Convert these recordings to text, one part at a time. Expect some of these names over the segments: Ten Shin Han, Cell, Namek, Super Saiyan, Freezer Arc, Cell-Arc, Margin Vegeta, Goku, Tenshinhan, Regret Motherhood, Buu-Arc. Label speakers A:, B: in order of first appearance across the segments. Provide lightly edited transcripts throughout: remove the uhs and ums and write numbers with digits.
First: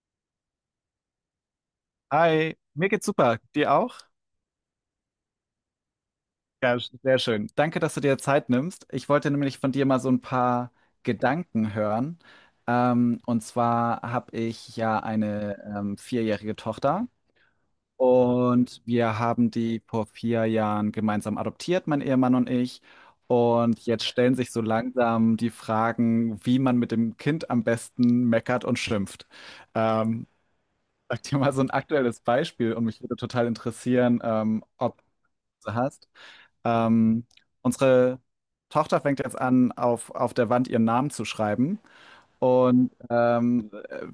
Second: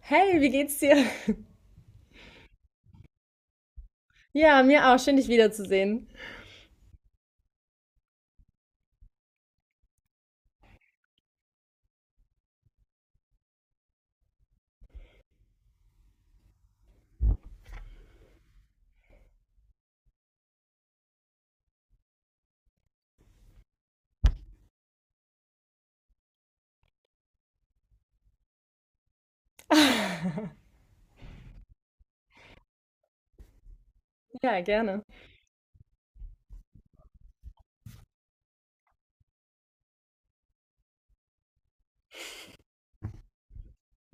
A: Hey, wie geht's dir?
B: Hi, mir geht's super. Dir auch?
A: Ja, mir auch. Schön, dich wiederzusehen.
B: Ja, sehr schön. Danke, dass du dir Zeit nimmst. Ich wollte nämlich von dir mal so ein paar Gedanken hören. Und zwar habe ich ja eine vierjährige Tochter und wir haben die vor vier Jahren gemeinsam adoptiert, mein Ehemann und ich. Und jetzt stellen sich so langsam die Fragen, wie man mit dem Kind am besten meckert und schimpft. Ähm, Sag dir mal so ein aktuelles Beispiel und mich würde total interessieren,
A: Ja, gerne.
B: ob du hast. Ähm, Unsere Tochter fängt jetzt an, auf der Wand ihren Namen zu schreiben. Und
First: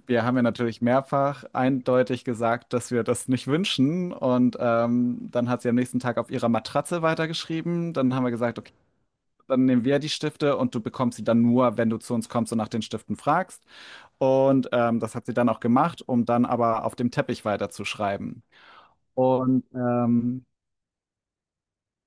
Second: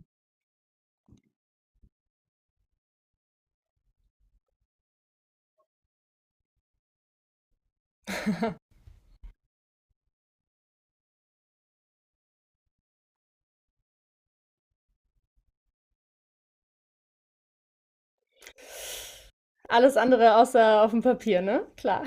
B: wir haben ja natürlich mehrfach eindeutig gesagt, dass wir das nicht wünschen. Und dann hat sie am nächsten Tag auf ihrer Matratze weitergeschrieben. Dann haben wir gesagt, okay, dann nehmen wir die Stifte und du bekommst sie dann nur, wenn du zu uns kommst und nach den Stiften fragst. Und das hat sie dann auch gemacht, um dann aber auf dem Teppich weiterzuschreiben. Und
A: Alles andere außer auf dem Papier, ne? Klar.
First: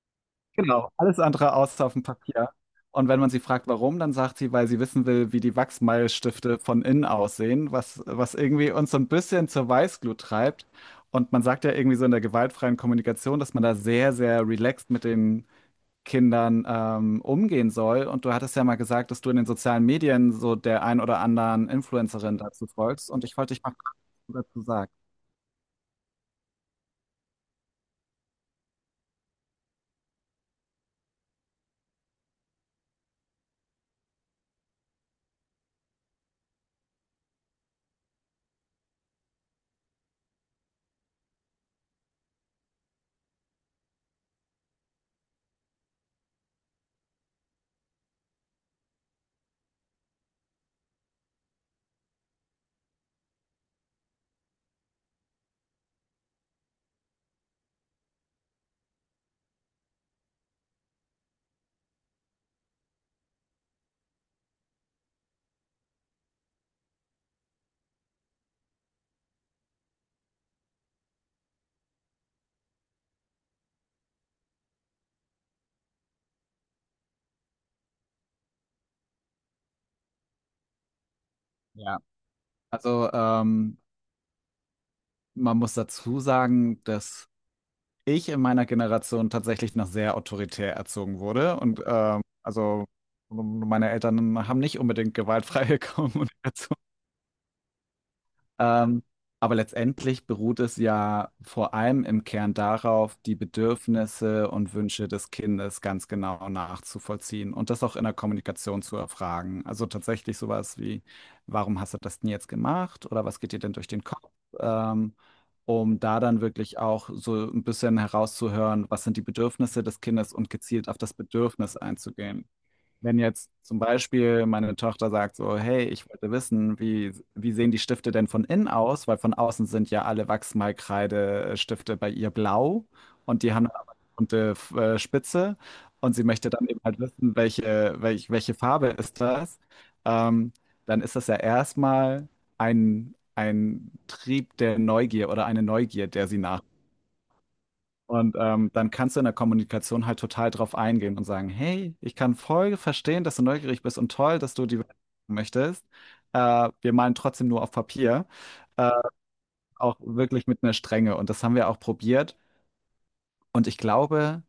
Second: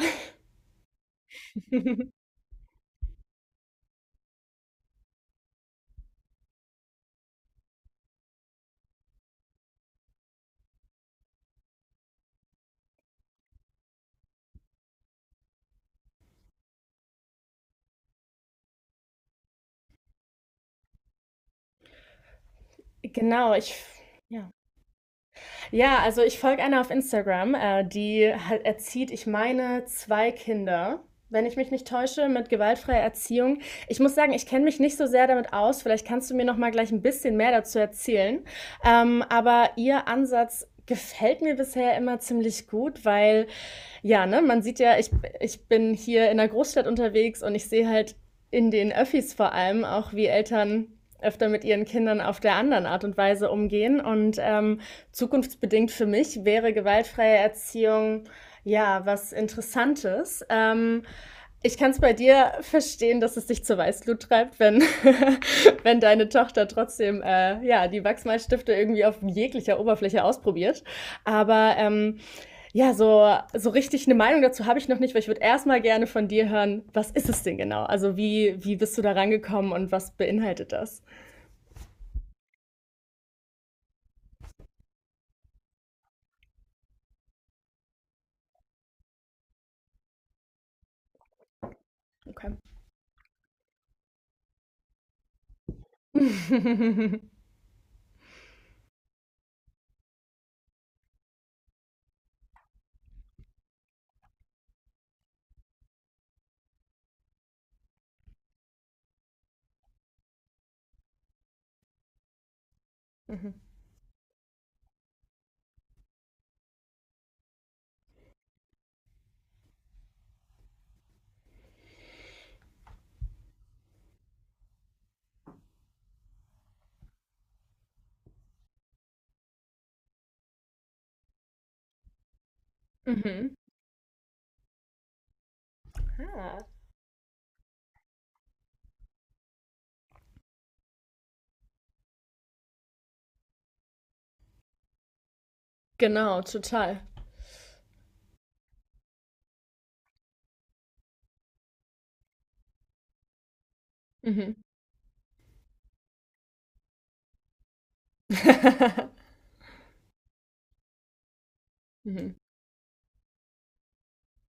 B: genau, alles andere außer auf dem Papier. Und wenn man sie fragt, warum, dann sagt sie, weil sie wissen will, wie die Wachsmalstifte von innen aussehen, was, was irgendwie uns so ein bisschen zur Weißglut treibt. Und man sagt ja irgendwie so in der gewaltfreien Kommunikation, dass man da sehr, sehr relaxed mit den Kindern umgehen soll. Und du hattest ja mal gesagt, dass du in den sozialen Medien so der ein oder anderen Influencerin dazu folgst. Und ich
A: Genau,
B: wollte dich mal
A: ich
B: fragen, was du
A: ja.
B: dazu sagst.
A: Ja, also ich folge einer auf Instagram, die halt erzieht, ich meine, zwei Kinder, wenn ich mich nicht täusche, mit gewaltfreier Erziehung. Ich muss sagen, ich kenne mich nicht so sehr damit aus. Vielleicht kannst du mir noch mal gleich ein bisschen mehr dazu erzählen. Aber ihr Ansatz gefällt mir bisher immer ziemlich gut, weil ja, ne, man sieht ja, ich bin hier in der Großstadt unterwegs und ich sehe halt in den Öffis vor allem auch, wie Eltern öfter mit ihren Kindern auf der anderen Art und Weise umgehen. Und zukunftsbedingt für mich wäre gewaltfreie Erziehung ja was Interessantes. Ich kann es bei dir verstehen, dass es dich zur Weißglut treibt, wenn, wenn deine Tochter trotzdem ja, die Wachsmalstifte irgendwie auf jeglicher Oberfläche ausprobiert. Aber ja, so richtig eine Meinung dazu habe ich noch nicht, weil ich würde erstmal gerne von dir hören, was ist es denn genau? Also wie bist du da rangekommen und was beinhaltet das?
B: Ja. Also man muss dazu sagen, dass ich in meiner Generation tatsächlich noch sehr autoritär erzogen wurde. Und
A: Okay.
B: also meine Eltern haben nicht unbedingt gewaltfreie Kommunikation
A: Mhm.
B: ähm, aber letztendlich beruht es ja vor allem im Kern darauf, die Bedürfnisse und Wünsche des Kindes ganz genau nachzuvollziehen und das auch in der Kommunikation zu erfragen. Also tatsächlich sowas wie, warum hast du das denn jetzt gemacht oder was geht dir denn durch den Kopf? Ähm, Um da dann wirklich auch so ein bisschen herauszuhören, was sind die Bedürfnisse des Kindes und gezielt auf das Bedürfnis einzugehen. Wenn jetzt zum Beispiel meine Tochter sagt so, hey, ich wollte wissen, wie, wie sehen die Stifte denn von innen aus? Weil von außen sind ja alle Wachsmalkreidestifte bei ihr blau und die
A: Mhm.
B: haben dann aber eine bunte Spitze und sie möchte dann eben halt wissen, welche, welche Farbe ist das? Ähm, Dann ist das ja erstmal ein Trieb der Neugier oder eine Neugier, der sie
A: Genau,
B: nach
A: total.
B: und dann kannst du in der Kommunikation halt total drauf eingehen und sagen, hey, ich kann voll verstehen, dass du neugierig bist und toll,
A: Mhm.
B: dass du die Welt entdecken möchtest. Wir malen trotzdem nur auf Papier, äh, auch wirklich mit einer Strenge. Und das haben wir auch
A: Mhm.
B: probiert. Und ich glaube,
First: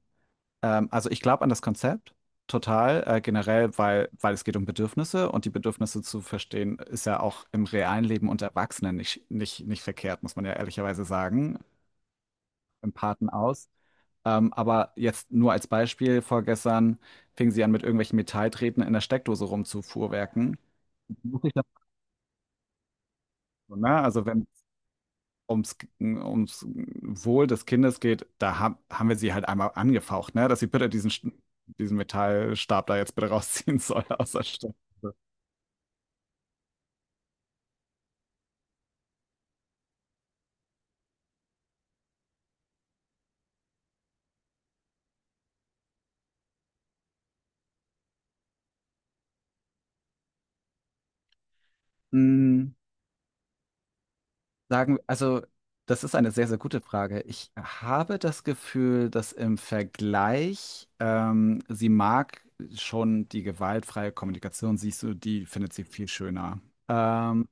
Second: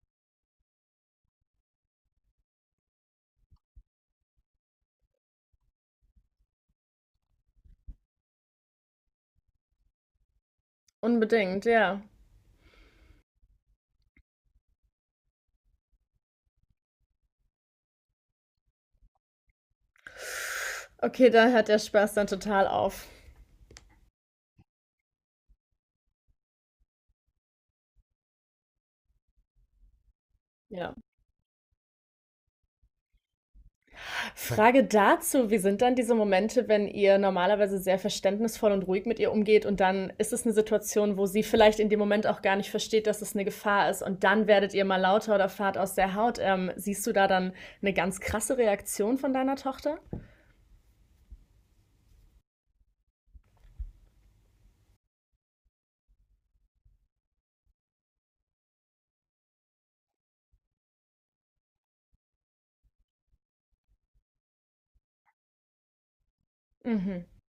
B: also ich glaube an das Konzept total, generell, weil, weil es geht um Bedürfnisse und die Bedürfnisse zu verstehen, ist ja auch im realen Leben unter Erwachsenen nicht verkehrt, muss man ja ehrlicherweise sagen,
A: Unbedingt, ja.
B: im Paten aus. Aber jetzt nur als Beispiel, vorgestern fingen sie an, mit irgendwelchen Metalltreten in der Steckdose rumzufuhrwerken.
A: Okay,
B: Muss
A: da
B: ich das,
A: hört der Spaß dann total auf.
B: so, ne? Also wenn es ums Wohl des Kindes geht, da ha haben wir sie halt einmal angefaucht, ne? Dass sie bitte
A: Ja.
B: diesen, diesen Metallstab da jetzt bitte rausziehen soll aus der Steckdose.
A: Frage dazu, wie sind dann diese Momente, wenn ihr normalerweise sehr verständnisvoll und ruhig mit ihr umgeht und dann ist es eine Situation, wo sie vielleicht in dem Moment auch gar nicht versteht, dass es eine Gefahr ist und dann werdet ihr mal lauter oder fahrt aus der Haut. Siehst du da dann eine ganz krasse Reaktion von deiner Tochter?
B: Sagen, also das ist eine sehr, sehr gute Frage. Ich habe das Gefühl, dass im Vergleich, sie mag schon die gewaltfreie Kommunikation, siehst du, die findet sie viel schöner.
A: Mhm.
B: Ähm,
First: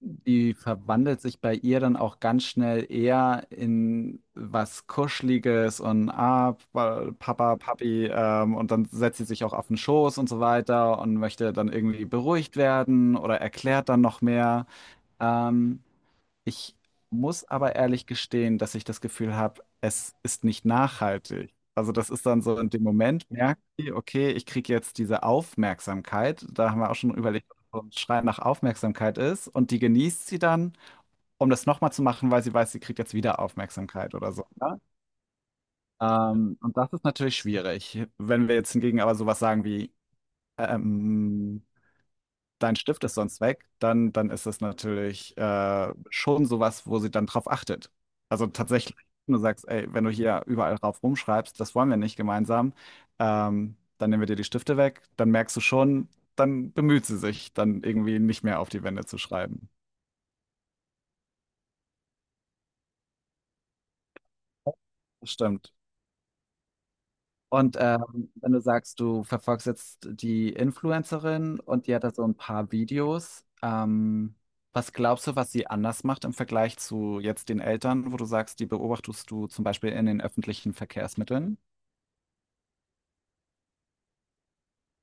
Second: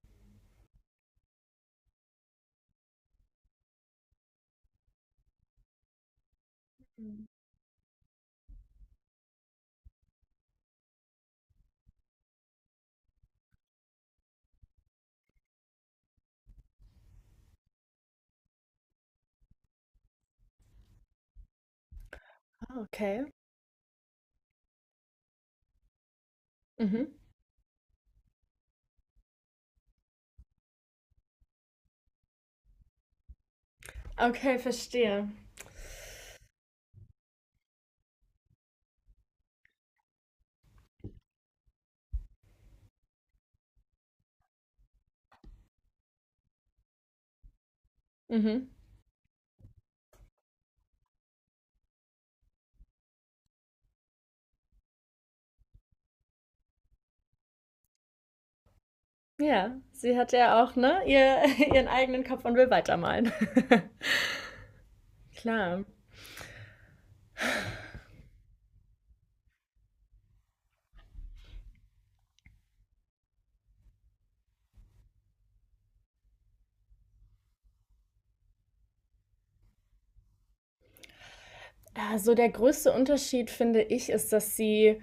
B: Die verwandelt sich bei ihr dann auch ganz schnell eher in was Kuscheliges und ah, Papa, Papi, und dann setzt sie sich auch auf den Schoß und so weiter und möchte dann irgendwie beruhigt werden oder erklärt dann noch mehr. Ähm, Ich muss aber ehrlich gestehen, dass ich das Gefühl habe, es ist nicht nachhaltig. Also das ist dann so in
A: Ah,
B: dem
A: okay.
B: Moment, merkt sie, okay, ich kriege jetzt diese Aufmerksamkeit. Da haben wir auch
A: Mhm.
B: schon überlegt, ob so ein Schrei nach Aufmerksamkeit ist. Und die genießt sie dann, um das nochmal zu machen, weil sie weiß, sie kriegt jetzt wieder Aufmerksamkeit oder so.
A: Okay,
B: Ne?
A: verstehe.
B: Und das ist natürlich schwierig. Wenn wir jetzt hingegen aber sowas sagen wie, ähm, dein Stift ist sonst weg, dann ist es natürlich schon sowas, wo sie dann drauf achtet. Also
A: Mhm.
B: tatsächlich, wenn du sagst, ey, wenn du hier überall drauf rumschreibst, das wollen wir nicht gemeinsam, dann nehmen wir dir die Stifte weg, dann merkst du schon, dann bemüht sie sich, dann irgendwie nicht mehr auf die Wände zu schreiben.
A: Ja, sie hat ja auch, ne, ihr, ihren eigenen Kopf und will weitermalen.
B: Das stimmt.
A: Klar.
B: Und wenn du sagst, du verfolgst jetzt die Influencerin und die hat da so ein paar Videos, was glaubst du, was sie anders macht im Vergleich zu jetzt den Eltern, wo du sagst, die beobachtest du zum Beispiel in den öffentlichen Verkehrsmitteln?
A: Also der größte Unterschied, finde ich, ist, dass sie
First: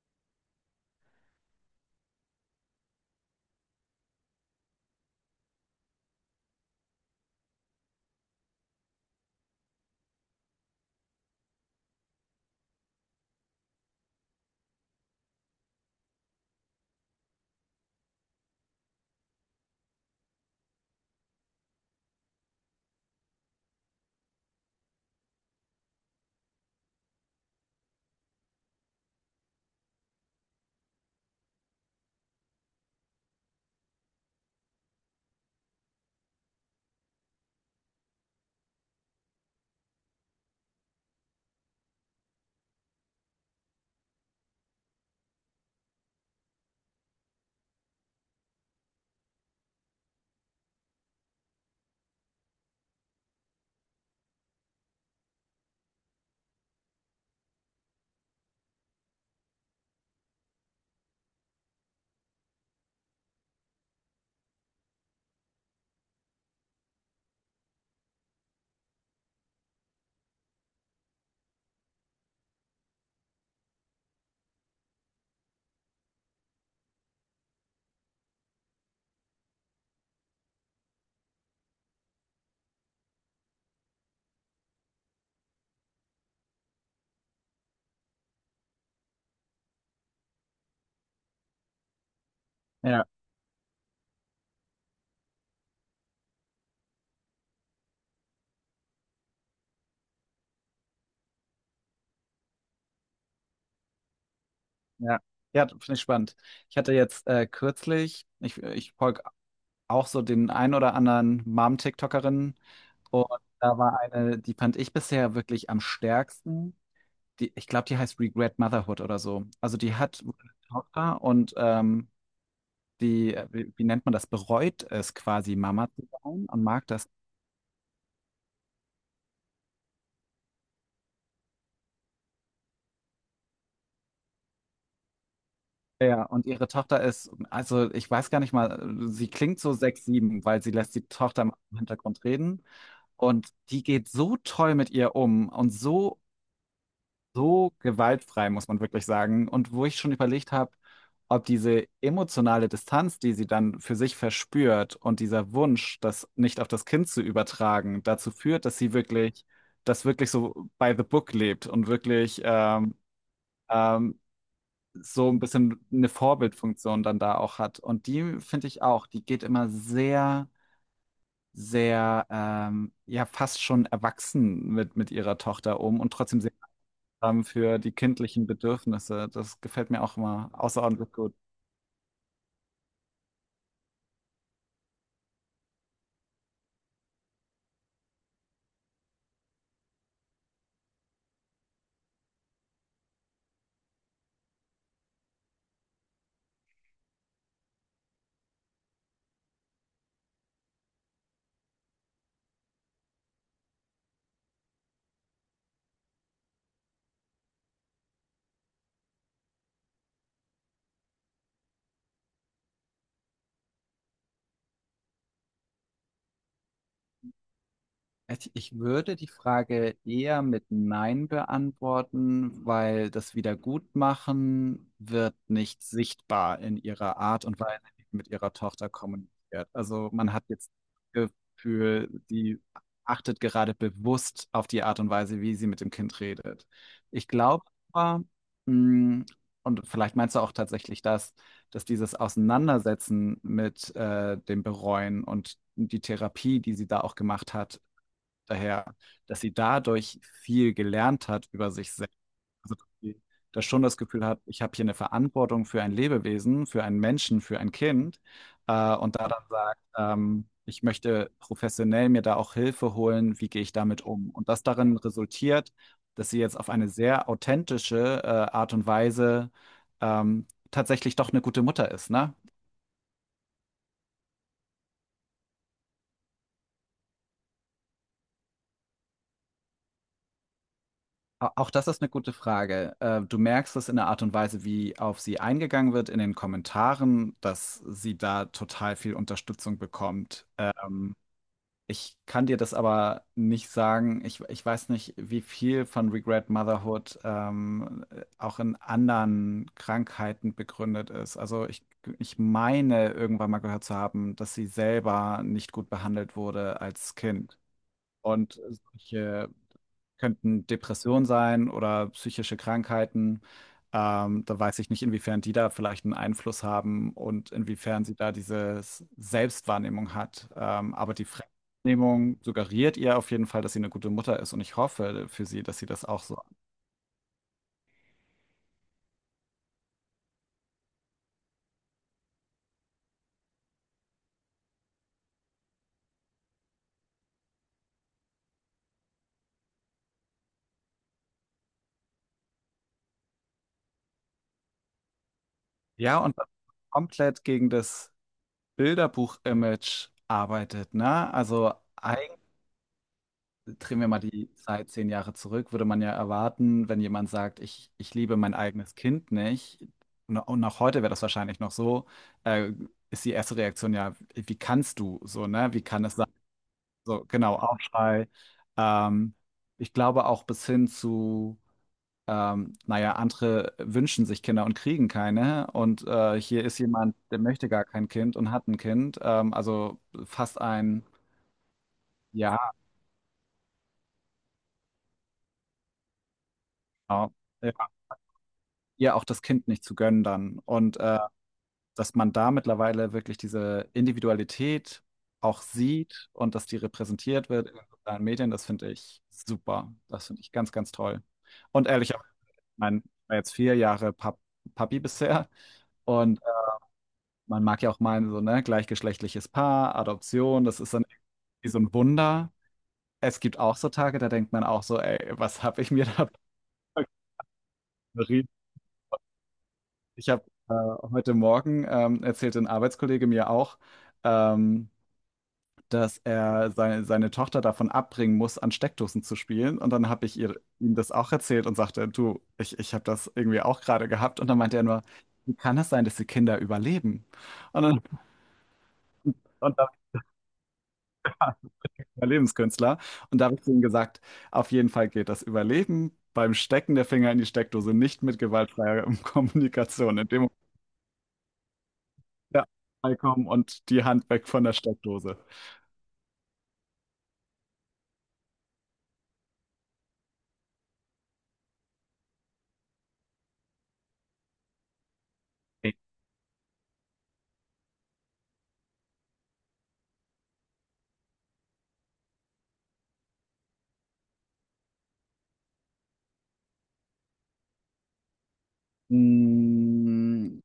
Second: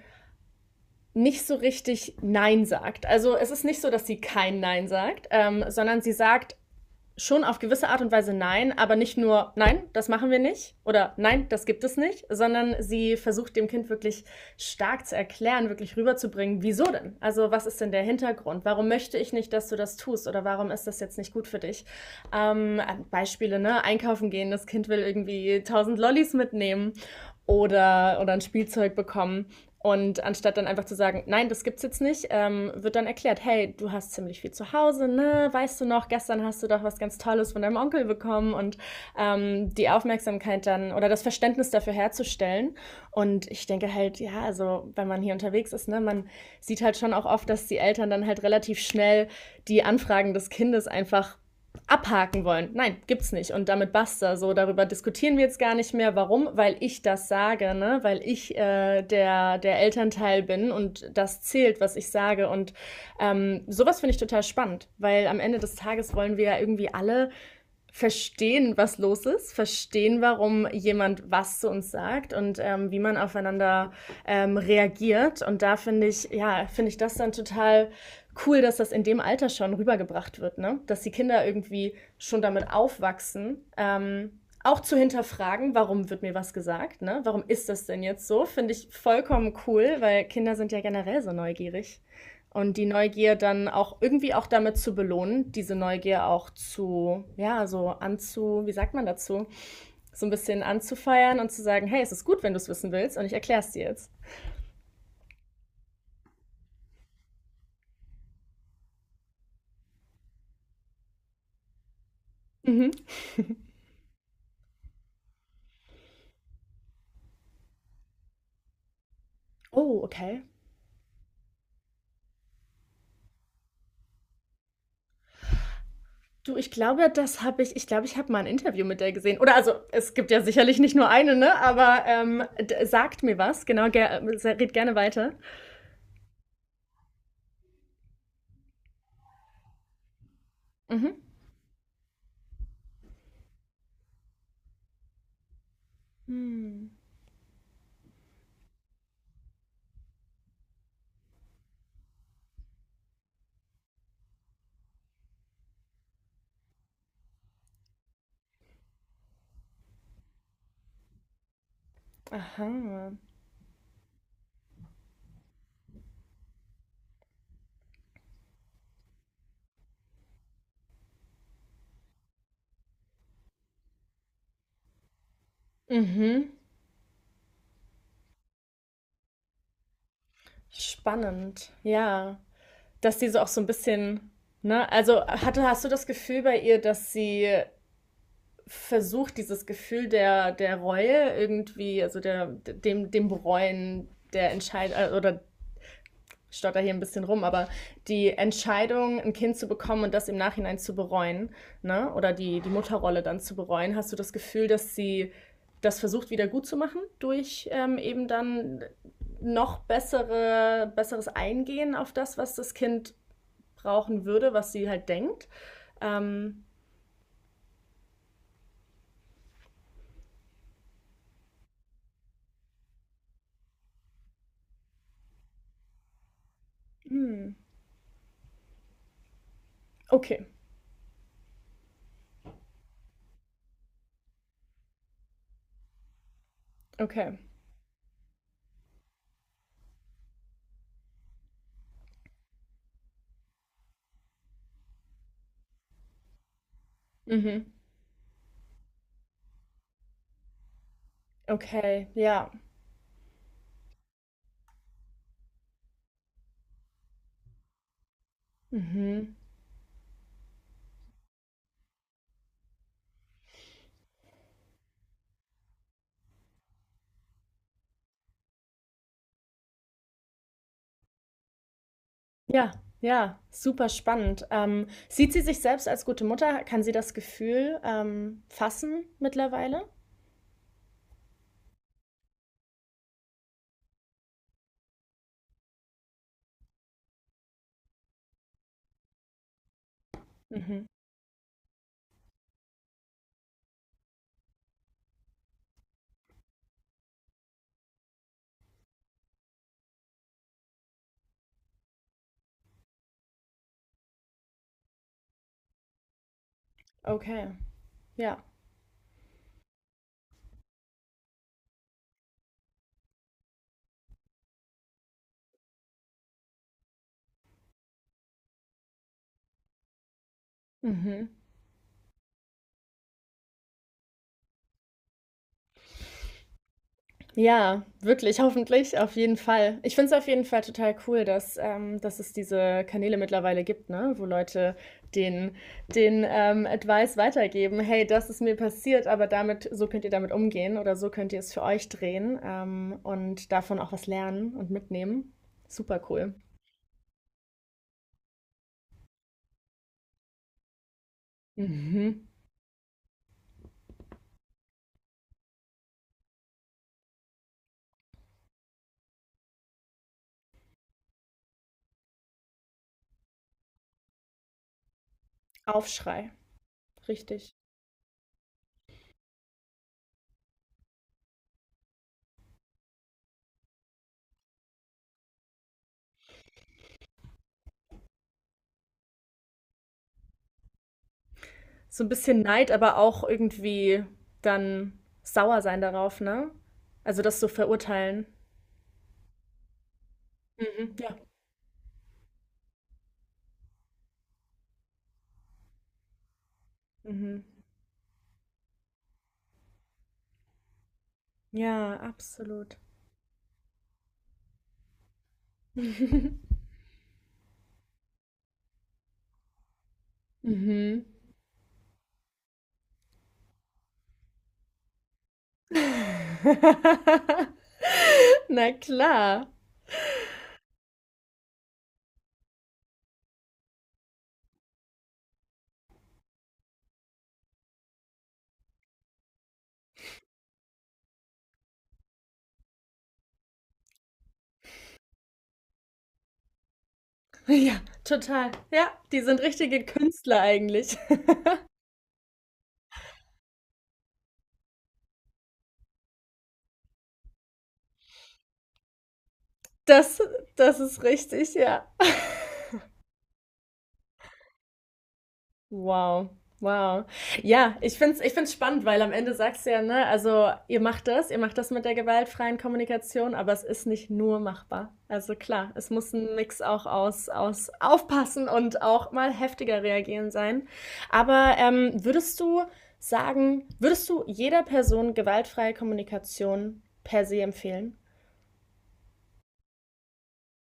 A: nicht so richtig Nein sagt. Also es ist nicht so, dass sie kein Nein sagt, sondern sie sagt schon auf gewisse Art und Weise Nein, aber nicht nur Nein, das machen wir nicht oder Nein, das gibt es nicht, sondern sie versucht dem Kind wirklich stark zu erklären, wirklich rüberzubringen, wieso denn? Also was ist denn der Hintergrund? Warum möchte ich nicht, dass du das tust oder warum ist das jetzt nicht gut für dich? Ähm, Beispiele, ne? Einkaufen gehen, das Kind will irgendwie tausend Lollis mitnehmen oder ein Spielzeug bekommen. Und anstatt dann einfach zu sagen, nein, das gibt's jetzt nicht, wird dann erklärt, hey, du hast ziemlich viel zu Hause, ne? Weißt du noch, gestern hast du doch was ganz Tolles von deinem Onkel bekommen und die Aufmerksamkeit dann oder das Verständnis dafür herzustellen. Und ich denke halt, ja, also wenn man hier unterwegs ist, ne, man sieht halt schon auch oft, dass die Eltern dann halt relativ schnell die Anfragen des Kindes einfach abhaken wollen. Nein, gibt's nicht. Und damit basta. So, darüber diskutieren wir jetzt gar nicht mehr. Warum? Weil ich das sage, ne? Weil ich der Elternteil bin und das zählt, was ich sage. Und sowas finde ich total spannend, weil am Ende des Tages wollen wir ja irgendwie alle verstehen, was los ist, verstehen, warum jemand was zu uns sagt und wie man aufeinander reagiert. Und da finde ich, ja, finde ich das dann total cool, dass das in dem Alter schon rübergebracht wird, ne? Dass die Kinder irgendwie schon damit aufwachsen. Auch zu hinterfragen, warum wird mir was gesagt, ne? Warum ist das denn jetzt so? Finde ich vollkommen cool, weil Kinder sind ja generell so neugierig. Und die
B: Ja,
A: Neugier dann auch irgendwie auch damit zu belohnen, diese Neugier auch zu, ja, wie sagt man dazu? So ein bisschen anzufeiern und zu sagen, hey, es ist gut, wenn du es wissen willst und ich erkläre es dir jetzt.
B: ja. Ja, finde ich spannend. Ich hatte jetzt kürzlich, ich folge auch so den ein oder anderen Mom-TikTokerin
A: Mhm.
B: und da war eine, die fand ich bisher wirklich am stärksten. Die, ich glaube, die heißt Regret Motherhood oder so. Also die
A: Oh,
B: hat eine
A: okay.
B: Tochter und die, wie, wie nennt man das, bereut es quasi, Mama zu sein
A: Du,
B: und
A: ich
B: mag das.
A: glaube, ich glaube, ich habe mal ein Interview mit der gesehen. Oder also, es gibt ja sicherlich nicht nur eine, ne? Aber sagt mir was, genau, gerne weiter.
B: Ja, und ihre Tochter ist, also ich weiß gar nicht mal, sie klingt so sechs, sieben, weil sie lässt die
A: Mhm.
B: Tochter im Hintergrund reden. Und die geht so toll mit ihr um und so
A: Hm.
B: so gewaltfrei, muss man wirklich sagen. Und wo ich schon überlegt habe, ob diese emotionale Distanz, die sie dann für sich verspürt und dieser Wunsch, das nicht auf das Kind zu übertragen, dazu führt, dass sie wirklich, das wirklich so by the book lebt und wirklich
A: Aha.
B: ähm, so ein bisschen eine Vorbildfunktion dann da auch hat. Und die finde ich auch, die geht immer sehr sehr ja fast schon erwachsen mit ihrer Tochter um und trotzdem
A: Mhm.
B: sehr haben für die kindlichen Bedürfnisse. Das gefällt mir auch immer außerordentlich gut.
A: Spannend. Ja. Dass die so auch so ein bisschen, ne, also hast du das Gefühl bei ihr, dass sie versucht, dieses Gefühl der Reue irgendwie, also dem Bereuen der Entscheidung, oder stotter hier ein bisschen rum, aber die Entscheidung, ein Kind zu bekommen und das im Nachhinein zu bereuen, ne, oder die Mutterrolle dann zu bereuen, hast du das Gefühl, dass sie das versucht wieder gut zu machen durch eben dann noch besseres Eingehen auf das, was das Kind brauchen würde, was sie halt denkt. Ähm,
B: Ich würde die Frage eher mit Nein beantworten, weil das Wiedergutmachen wird nicht sichtbar in ihrer Art
A: hm,
B: und Weise, wie sie mit ihrer Tochter kommuniziert. Also man hat
A: okay,
B: jetzt das Gefühl, sie achtet gerade bewusst auf die Art und Weise, wie sie mit dem Kind redet. Ich
A: okay.
B: glaube aber, mh, und vielleicht meinst du auch tatsächlich das, dass dieses Auseinandersetzen mit dem Bereuen und die Therapie, die sie da auch gemacht
A: Mhm.
B: hat, daher, dass sie dadurch viel gelernt hat über sich
A: Okay,
B: selbst.
A: ja.
B: Also, dass sie das schon das Gefühl hat, ich habe hier eine Verantwortung für ein Lebewesen, für einen Menschen, für ein Kind. Und da
A: Mhm.
B: dann sagt, ich möchte professionell mir da auch Hilfe holen, wie gehe ich damit um? Und das darin resultiert, dass sie jetzt auf eine sehr authentische, Art und Weise, tatsächlich doch eine gute Mutter ist, ne?
A: Ja, ja, super spannend. Sieht sie sich selbst als gute Mutter? Kann sie das Gefühl fassen mittlerweile?
B: Auch das ist eine gute Frage. Du merkst es in der Art und Weise, wie auf sie eingegangen wird in den Kommentaren, dass sie da total viel Unterstützung bekommt.
A: Mhm.
B: Ich kann dir das aber nicht sagen. Ich weiß nicht, wie viel von Regret Motherhood auch in anderen Krankheiten begründet ist. Ich meine, irgendwann mal gehört zu haben, dass sie selber nicht gut behandelt wurde als
A: Okay,
B: Kind.
A: ja.
B: Und solche könnten Depressionen sein oder psychische Krankheiten. Da weiß ich nicht, inwiefern die da vielleicht einen Einfluss haben und inwiefern sie da diese Selbstwahrnehmung hat. Aber die
A: Mhm.
B: Fremdwahrnehmung suggeriert ihr auf jeden Fall, dass sie eine gute Mutter ist und ich hoffe für sie, dass sie das auch so.
A: Ja, wirklich, hoffentlich, auf jeden Fall. Ich finde es auf jeden Fall total cool, dass es diese Kanäle mittlerweile gibt, ne? Wo Leute den, den Advice weitergeben, hey, das ist mir passiert, aber damit, so könnt ihr damit umgehen oder so könnt ihr es für euch drehen und davon auch was lernen und mitnehmen. Super
B: Ja,
A: cool.
B: und dann komplett gegen das Bilderbuch-Image arbeitet, ne? Also
A: Mhm.
B: drehen wir mal die Zeit zehn Jahre zurück, würde man ja erwarten, wenn jemand sagt, ich liebe mein eigenes Kind nicht, und auch heute wäre das wahrscheinlich noch so, äh, ist die erste Reaktion ja, wie kannst du so, ne? Wie kann es sein?
A: Aufschrei,
B: So,
A: richtig.
B: genau, Aufschrei. Ähm, Ich glaube auch bis hin zu, naja, andere wünschen sich Kinder und kriegen keine. Und hier ist jemand, der möchte gar kein Kind und hat ein Kind. Also fast ein,
A: So ein bisschen
B: ja,
A: Neid, aber auch irgendwie dann sauer sein darauf, ne? Also das so verurteilen.
B: ihr auch das Kind nicht zu gönnen dann.
A: Mhm.
B: Und
A: Ja.
B: dass man da mittlerweile wirklich diese Individualität auch sieht und dass die
A: Mhm.
B: repräsentiert wird in den sozialen Medien, das finde ich super. Das finde ich ganz, ganz toll. Und
A: Ja,
B: ehrlich, auch, ich
A: absolut.
B: mein, ich war jetzt vier Jahre Papi bisher und man mag ja auch meinen, so, ne, gleichgeschlechtliches Paar, Adoption, das ist dann
A: Mhm.
B: irgendwie so ein Wunder. Es gibt auch so Tage, da denkt man auch so, ey, was habe ich mir da
A: Na klar.
B: Ich habe äh, heute Morgen erzählte ein Arbeitskollege mir auch, ähm, dass er seine, seine Tochter davon abbringen muss, an Steckdosen zu spielen. Und dann ihm das auch erzählt und sagte, du, ich habe das irgendwie auch gerade gehabt. Und dann meinte er nur, wie kann das sein, dass die Kinder überleben?
A: Ja,
B: Und dann,
A: total. Ja, die sind
B: und
A: richtige
B: da bin
A: Künstler eigentlich.
B: ich Überlebenskünstler. Und da habe ich ihm gesagt, auf jeden Fall geht das Überleben beim Stecken der Finger in die Steckdose nicht mit gewaltfreier Kommunikation.
A: Das,
B: In dem Moment,
A: das ist richtig, ja.
B: ja, kommen und die Hand weg von der Steckdose.
A: Wow, wow. Ja, ich finde es ich find's spannend, weil am Ende sagst du ja, ne, also ihr macht das mit der gewaltfreien Kommunikation, aber es ist nicht nur machbar. Also klar, es muss ein Mix auch aus aufpassen und auch mal heftiger reagieren sein. Aber würdest du jeder Person gewaltfreie Kommunikation per se empfehlen?
B: Mm,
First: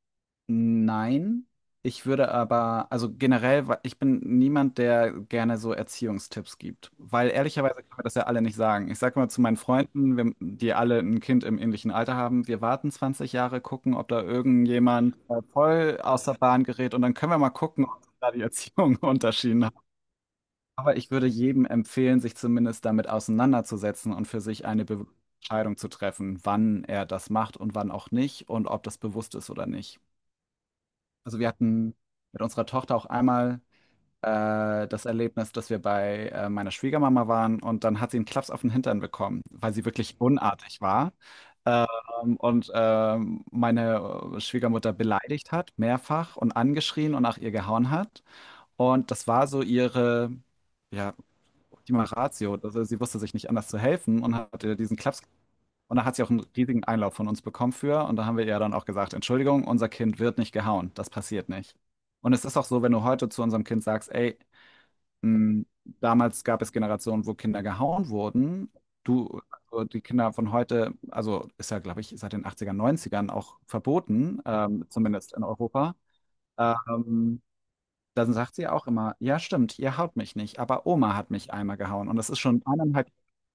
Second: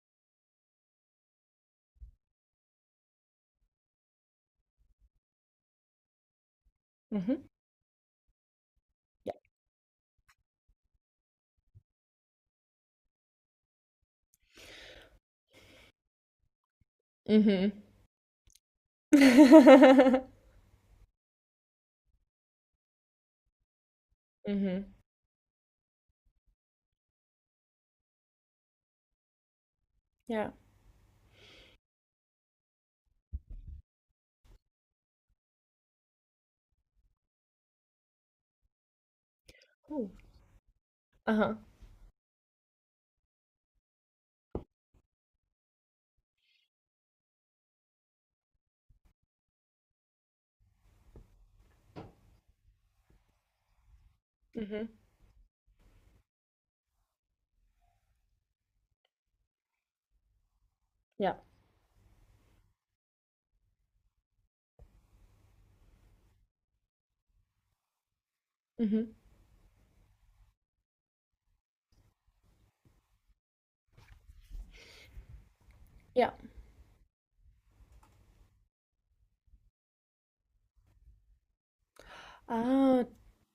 B: Nein, ich würde aber, also generell, ich bin niemand, der gerne so Erziehungstipps gibt, weil
A: Mhm.
B: ehrlicherweise können wir das ja alle nicht sagen. Ich sage mal
A: Ja.
B: zu meinen Freunden, wir, die alle ein Kind im ähnlichen Alter haben, wir warten 20 Jahre, gucken, ob da irgendjemand voll aus der Bahn gerät und dann können wir mal
A: Mhm.
B: gucken, ob da die Erziehung Unterschieden aber ich würde jedem empfehlen, sich zumindest damit auseinanderzusetzen und für sich eine
A: Mhm.
B: Be Entscheidung zu treffen, wann er das macht und wann auch nicht und ob das bewusst ist oder nicht.
A: Ja.
B: Also wir hatten mit unserer Tochter auch einmal das Erlebnis, dass wir bei meiner Schwiegermama waren und dann hat sie einen Klaps auf den Hintern bekommen, weil sie
A: Oh.
B: wirklich unartig war.
A: Aha.
B: Und meine Schwiegermutter beleidigt hat, mehrfach und angeschrien und nach ihr gehauen hat. Und das war so ihre, ja, die Ratio. Also sie wusste sich nicht anders zu helfen und hat ihr
A: Mhm.
B: diesen Klaps. Und da hat sie auch einen riesigen Einlauf von uns bekommen für. Und da haben wir ihr dann auch gesagt, Entschuldigung, unser Kind wird nicht gehauen. Das
A: Ja.
B: passiert nicht. Und es ist auch so, wenn du heute zu unserem Kind sagst, ey, mh, damals gab es Generationen, wo Kinder gehauen wurden.
A: Mhm.
B: Du, also die Kinder von heute, also ist ja, glaube ich, seit den 80ern, 90ern auch verboten, zumindest in Europa.
A: Ja.
B: Ähm, Dann sagt sie auch immer, ja stimmt, ihr haut mich nicht, aber Oma hat mich einmal gehauen. Und das ist schon
A: Ah,
B: eineinhalb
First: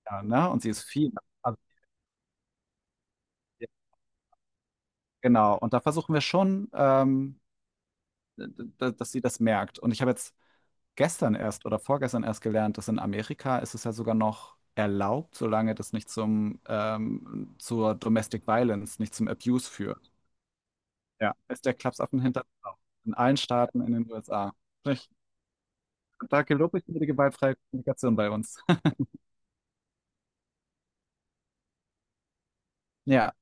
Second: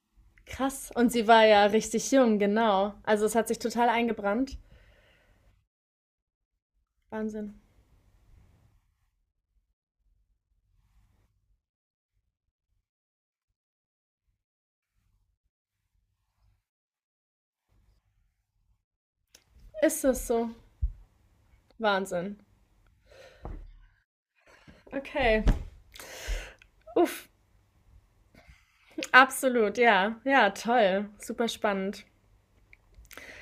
B: ja, ne? Und sie ist
A: krass.
B: viel.
A: Und sie war
B: Also,
A: ja richtig jung, genau. Also es hat sich
B: ja,
A: total eingebrannt.
B: genau. Und da versuchen wir schon,
A: Wahnsinn.
B: d- dass sie das merkt. Und ich habe jetzt gestern erst oder vorgestern erst gelernt, dass in Amerika ist es ja sogar noch erlaubt, solange das nicht zum zur Domestic Violence, nicht zum Abuse
A: Ist
B: führt.
A: es so?
B: Ja, ist der Klapsaffen
A: Wahnsinn.
B: hinter in allen Staaten in den USA. Ich,
A: Okay.
B: da gelobe ich mir die
A: Uff,
B: gewaltfreie Kommunikation bei uns.
A: absolut, ja. Ja, toll. Super spannend.
B: Ja,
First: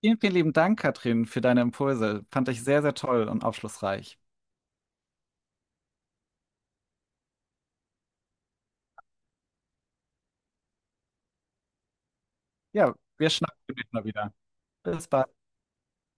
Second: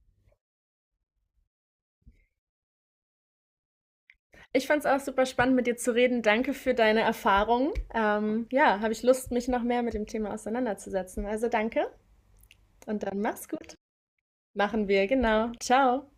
B: vielen lieben Dank, Katrin, für deine Impulse. Fand ich sehr, sehr toll und aufschlussreich.
A: Ich fand es auch super spannend, mit dir zu reden. Danke für deine Erfahrung. Ja, habe ich Lust, mich noch mehr mit dem Thema auseinanderzusetzen. Also danke
B: Ja,
A: und dann
B: wir
A: mach's
B: schnacken
A: gut.
B: demnächst mal wieder.
A: Machen wir,
B: Bis bald.
A: genau. Ciao.